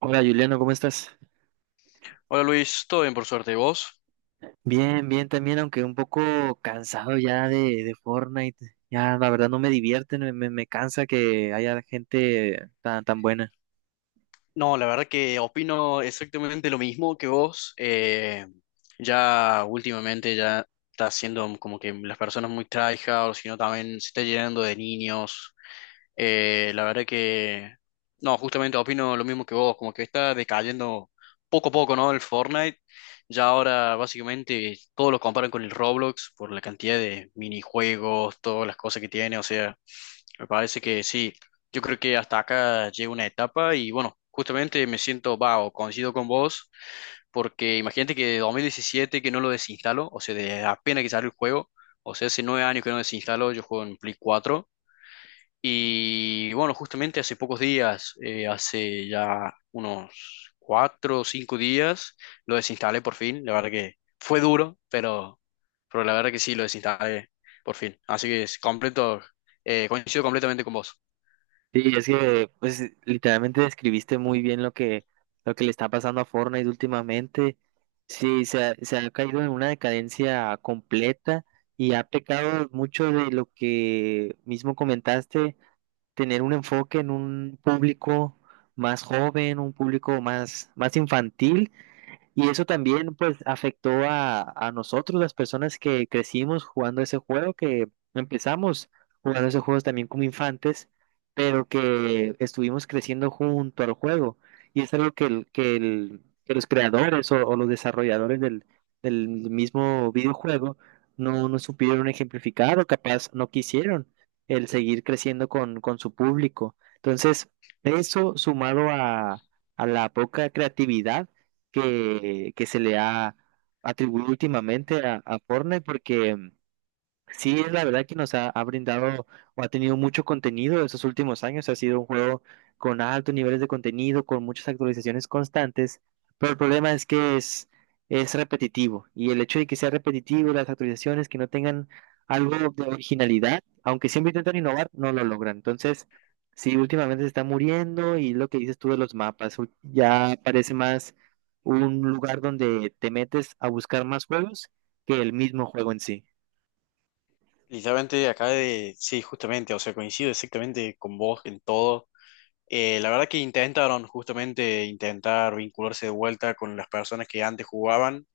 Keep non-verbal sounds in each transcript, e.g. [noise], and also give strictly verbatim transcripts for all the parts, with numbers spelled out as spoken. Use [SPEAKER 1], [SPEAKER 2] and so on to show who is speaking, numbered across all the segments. [SPEAKER 1] Hola Juliano, ¿cómo estás?
[SPEAKER 2] Hola Luis, todo bien por suerte. ¿Y vos?
[SPEAKER 1] Bien, bien también, aunque un poco cansado ya de, de Fortnite. Ya la verdad no me divierte, me, me, me cansa que haya gente tan, tan buena.
[SPEAKER 2] No, la verdad que opino exactamente lo mismo que vos. Eh, ya últimamente ya está siendo como que las personas muy tryhard, sino también se está llenando de niños. Eh, la verdad que, no, justamente opino lo mismo que vos, como que está decayendo poco a poco, ¿no? El Fortnite. Ya ahora básicamente todos lo comparan con el Roblox por la cantidad de minijuegos, todas las cosas que tiene, o sea. Me parece que sí. Yo creo que hasta acá llega una etapa y bueno, justamente me siento, va, o coincido con vos, porque imagínate que de dos mil diecisiete que no lo desinstalo, o sea, de apenas que salió el juego, o sea, hace nueve años que no desinstalo, yo juego en Play cuatro y bueno, justamente hace pocos días, eh, hace ya unos cuatro o cinco días, lo desinstalé por fin, la verdad que fue duro, pero, pero la verdad que sí, lo desinstalé por fin, así que es completo, eh, coincido completamente con vos.
[SPEAKER 1] Sí, es que pues literalmente describiste muy bien lo que, lo que le está pasando a Fortnite últimamente. Sí, se ha, se ha caído en una decadencia completa y ha pecado mucho de lo que mismo comentaste tener un enfoque en un público más joven, un público más, más infantil y eso también pues afectó a, a nosotros, las personas que crecimos jugando ese juego, que empezamos jugando esos juegos también como infantes, pero que estuvimos creciendo junto al juego. Y es algo que, el- que, el- que los creadores o, o los desarrolladores del, del mismo videojuego no, no supieron ejemplificar o capaz no quisieron el seguir creciendo con, con su público. Entonces, eso sumado a a la poca creatividad que, que se le ha atribuido últimamente a, a Fortnite porque... Sí, es la verdad que nos ha, ha brindado o ha tenido mucho contenido estos últimos años. Ha sido un juego con altos niveles de contenido, con muchas actualizaciones constantes, pero el problema es que es, es repetitivo y el hecho de que sea repetitivo, las actualizaciones que no tengan algo de originalidad, aunque siempre intentan innovar, no lo logran. Entonces, sí, últimamente se está muriendo y lo que dices tú de los mapas, ul- ya parece más un lugar donde te metes a buscar más juegos que el mismo juego en sí.
[SPEAKER 2] Literalmente acá de, sí, justamente, o sea, coincido exactamente con vos en todo. Eh, la verdad que intentaron justamente intentar vincularse de vuelta con las personas que antes jugaban,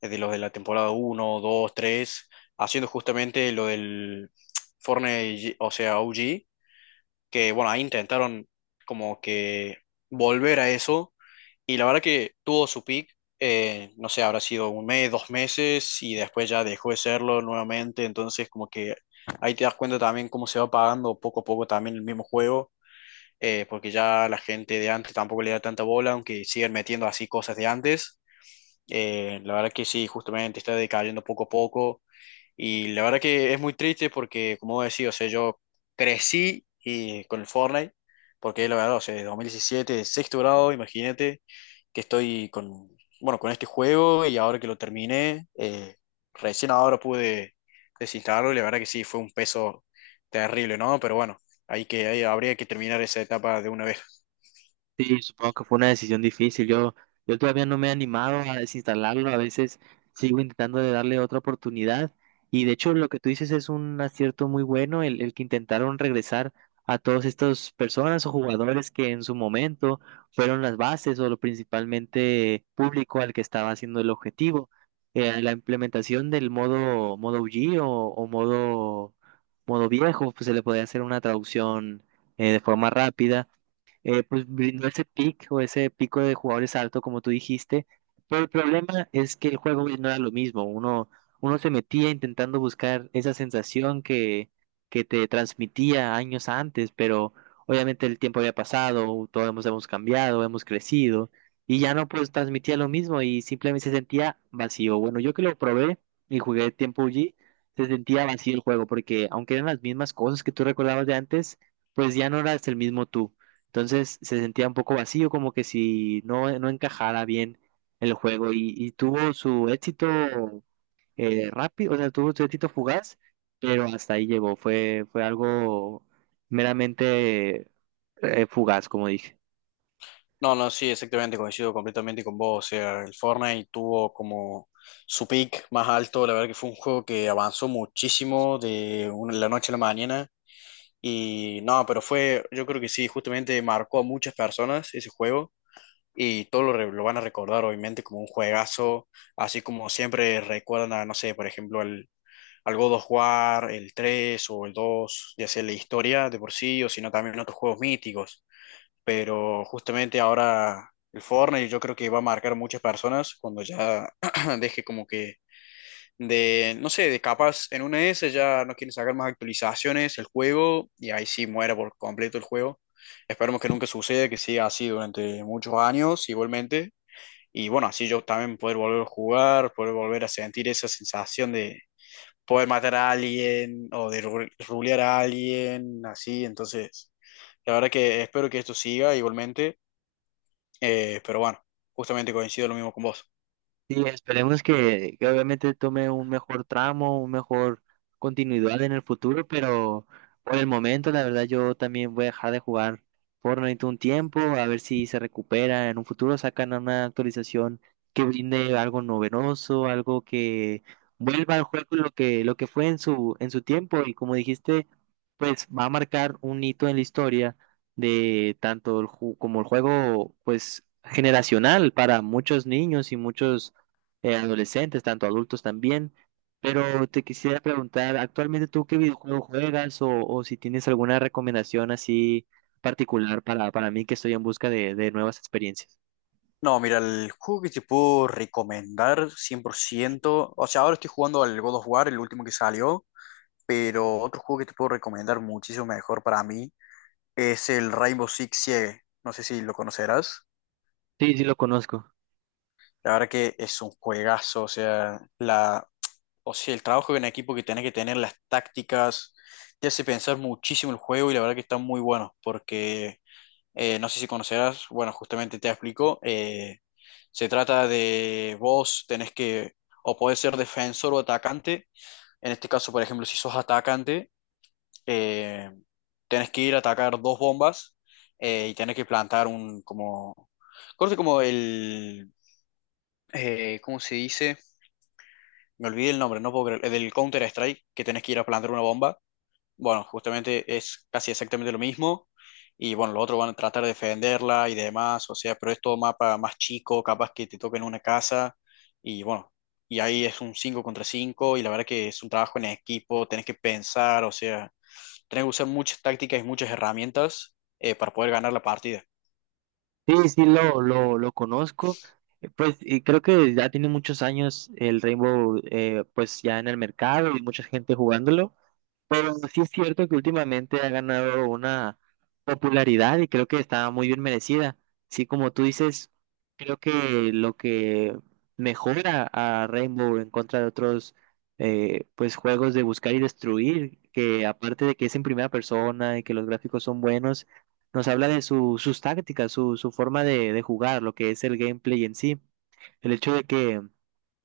[SPEAKER 2] desde los de la temporada uno dos tres haciendo justamente lo del Fortnite, o sea, O G, que bueno, ahí intentaron como que volver a eso y la verdad que tuvo su peak, eh, no sé, habrá sido un mes, dos meses, y después ya dejó de serlo nuevamente. Entonces, como que ahí te das cuenta también cómo se va apagando poco a poco también el mismo juego, eh, porque ya la gente de antes tampoco le da tanta bola, aunque siguen metiendo así cosas de antes. Eh, la verdad que sí, justamente está decayendo poco a poco. Y la verdad que es muy triste porque, como decía, o sea, yo crecí y, con el Fortnite, porque la verdad, o sea, de dos mil diecisiete sexto grado, imagínate que estoy con, bueno, con este juego y ahora que lo terminé, eh, recién ahora pude desinstalarlo y la verdad que sí, fue un peso terrible, ¿no? Pero bueno, hay que, ahí habría que terminar esa etapa de una vez.
[SPEAKER 1] Sí, supongo que fue una decisión difícil. Yo, yo todavía no me he animado a desinstalarlo. A veces sigo intentando de darle otra oportunidad. Y de hecho, lo que tú dices es un acierto muy bueno, el, el que intentaron regresar a todas estas personas o jugadores que en su momento fueron las bases o lo principalmente público al que estaba haciendo el objetivo. Eh, la implementación del modo, modo O G o, o modo, modo viejo, pues se le podía hacer una traducción eh, de forma rápida, eh, pues brindó ese pick o ese pico de jugadores alto, como tú dijiste. Pero el problema es que el juego no era lo mismo. Uno, uno se metía intentando buscar esa sensación que, que te transmitía años antes, pero obviamente el tiempo había pasado, todos hemos, hemos cambiado, hemos crecido, y ya no pues transmitía lo mismo y simplemente se sentía vacío. Bueno, yo que lo probé y jugué tiempo allí, se sentía vacío el juego, porque aunque eran las mismas cosas que tú recordabas de antes, pues ya no eras el mismo tú. Entonces se sentía un poco vacío, como que si no, no encajara bien el juego y, y tuvo su éxito eh, rápido, o sea, tuvo su éxito fugaz, pero hasta ahí llegó. Fue, fue algo meramente eh, fugaz, como dije.
[SPEAKER 2] No, no, sí, exactamente, coincido completamente con vos. O sea, el Fortnite tuvo como su peak más alto. La verdad que fue un juego que avanzó muchísimo de una- la noche a la mañana. Y no, pero fue, yo creo que sí, justamente marcó a muchas personas ese juego. Y todos lo, re- lo van a recordar, obviamente, como un juegazo. Así como siempre recuerdan a, no sé, por ejemplo, al, al God of War, el tres o el dos ya sea la historia de por sí, o sino también otros juegos míticos. Pero justamente ahora el Fortnite yo creo que va a marcar muchas personas cuando ya [clears throat] deje como que de, no sé, de capas en una S ya no quieren sacar más actualizaciones el juego y ahí sí muera por completo el juego. Esperemos que nunca suceda, que siga así durante muchos años igualmente. Y bueno, así yo también poder volver a jugar, poder volver a sentir esa sensación de poder matar a alguien o de ru- rulear a alguien, así. Entonces, la verdad que espero que esto siga igualmente. Eh, pero bueno, justamente coincido lo mismo con vos.
[SPEAKER 1] Sí, esperemos que, que obviamente tome un mejor tramo, un mejor continuidad en el futuro, pero por el momento, la verdad, yo también voy a dejar de jugar Fortnite un tiempo, a ver si se recupera en un futuro, sacan una actualización que brinde algo novedoso, algo que vuelva al juego lo que, lo que fue en su, en su tiempo, y como dijiste, pues va a marcar un hito en la historia de tanto el ju- como el juego, pues generacional para muchos niños y muchos eh, adolescentes, tanto adultos también. Pero te quisiera preguntar, ¿actualmente tú qué videojuego juegas o, o si tienes alguna recomendación así particular para, para mí que estoy en busca de, de nuevas experiencias?
[SPEAKER 2] No, mira, el juego que te puedo recomendar cien por ciento o sea, ahora estoy jugando al God of War, el último que salió, pero otro juego que te puedo recomendar muchísimo mejor para mí es el Rainbow Six Siege. No sé si lo conocerás.
[SPEAKER 1] Sí, sí lo conozco.
[SPEAKER 2] La verdad que es un juegazo, o sea, la, o sea, el trabajo en equipo que tenés que tener, las tácticas, te hace pensar muchísimo el juego y la verdad que está muy bueno, porque Eh, no sé si conocerás, bueno, justamente te explico. Eh, se trata de vos tenés que, o podés ser defensor o atacante. En este caso, por ejemplo, si sos atacante, eh, tenés que ir a atacar dos bombas, eh, y tenés que plantar un, como, corte como el, eh, ¿cómo se dice? Me olvidé el nombre, no puedo creer, el del Counter-Strike, que tenés que ir a plantar una bomba. Bueno, justamente es casi exactamente lo mismo. Y bueno, los otros van a tratar de defenderla y demás. O sea, pero es todo mapa más chico, capaz que te toquen una casa. Y bueno, y ahí es un cinco contra cinco. Y la verdad que es un trabajo en equipo, tenés que pensar, o sea, tenés que usar muchas tácticas y muchas herramientas, eh, para poder ganar la partida.
[SPEAKER 1] Sí, sí lo, lo, lo conozco. Eh, Pues y creo que ya tiene muchos años el Rainbow, eh, pues ya en el mercado y mucha gente jugándolo. Pero sí es cierto que últimamente ha ganado una popularidad y creo que está muy bien merecida. Sí, como tú dices, creo que lo que mejora a Rainbow en contra de otros, eh, pues juegos de buscar y destruir, que aparte de que es en primera persona y que los gráficos son buenos, nos habla de su- sus tácticas, su, su forma de, de jugar, lo que es el gameplay en sí. El hecho de que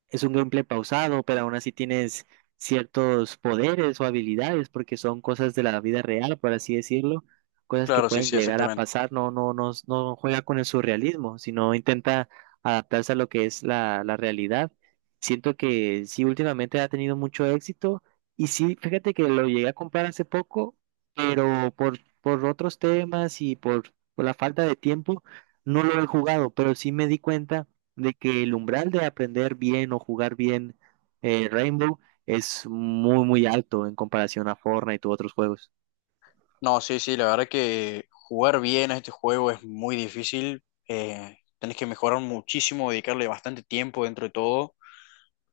[SPEAKER 1] es un gameplay pausado, pero aún así tienes ciertos poderes o habilidades, porque son cosas de la vida real, por así decirlo, cosas que
[SPEAKER 2] Claro, sí,
[SPEAKER 1] pueden
[SPEAKER 2] sí,
[SPEAKER 1] llegar a
[SPEAKER 2] exactamente.
[SPEAKER 1] pasar. No, no, no, no juega con el surrealismo, sino intenta adaptarse a lo que es la, la realidad. Siento que sí, últimamente ha tenido mucho éxito, y sí, fíjate que lo llegué a comprar hace poco, pero por, por otros temas y por, por la falta de tiempo, no lo he jugado, pero sí me di cuenta de que el umbral de aprender bien o jugar bien, eh, Rainbow es muy, muy alto en comparación a Fortnite u otros juegos.
[SPEAKER 2] No, sí, sí, la verdad que jugar bien a este juego es muy difícil. Eh, tenés que mejorar muchísimo, dedicarle bastante tiempo dentro de todo.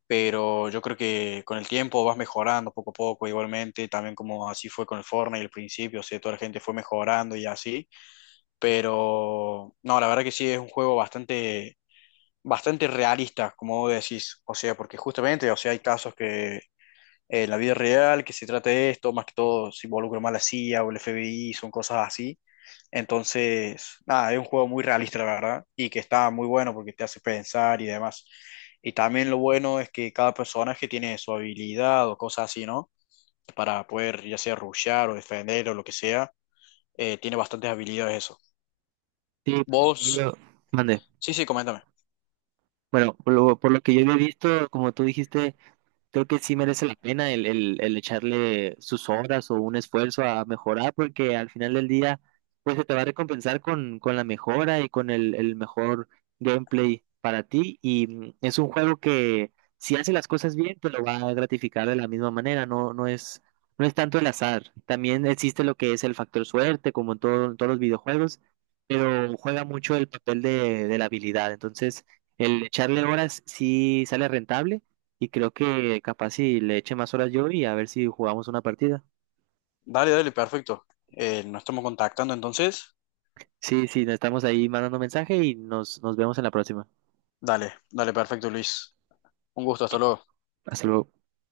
[SPEAKER 2] Pero yo creo que con el tiempo vas mejorando poco a poco igualmente, también como así fue con el Fortnite al principio, o sea, toda la gente fue mejorando y así, pero no, la verdad que sí es un juego bastante, bastante realista, como vos decís, o sea, porque justamente, o sea, hay casos que eh, la vida real, que se trate de esto, más que todo se involucra más la C I A o el F B I, son cosas así. Entonces, nada, es un juego muy realista, la verdad, y que está muy bueno porque te hace pensar y demás. Y también lo bueno es que cada personaje tiene su habilidad o cosas así, ¿no? Para poder ya sea rushear o defender o lo que sea, eh, tiene bastantes habilidades eso.
[SPEAKER 1] Sí, por lo que
[SPEAKER 2] Vos,
[SPEAKER 1] yo... Mande.
[SPEAKER 2] sí, sí, coméntame.
[SPEAKER 1] Bueno, por lo, por lo que yo había visto, como tú dijiste, creo que sí merece la pena el, el, el echarle sus horas o un esfuerzo a mejorar, porque al final del día, pues se te va a recompensar con, con la mejora y con el, el mejor gameplay para ti. Y mm, es un juego que si hace las cosas bien, te lo va a gratificar de la misma manera, no, no es, no es tanto el azar. También existe lo que es el factor suerte, como en todo- en todos los videojuegos, pero juega mucho el papel de, de la habilidad. Entonces, el echarle horas sí sale rentable y creo que capaz si le eche más horas yo y a ver si jugamos una partida.
[SPEAKER 2] Dale, dale, perfecto. Eh, nos estamos contactando entonces.
[SPEAKER 1] Sí, sí, nos estamos ahí mandando mensaje y nos, nos vemos en la próxima.
[SPEAKER 2] Dale, dale, perfecto, Luis. Un gusto, hasta luego.
[SPEAKER 1] Hasta luego.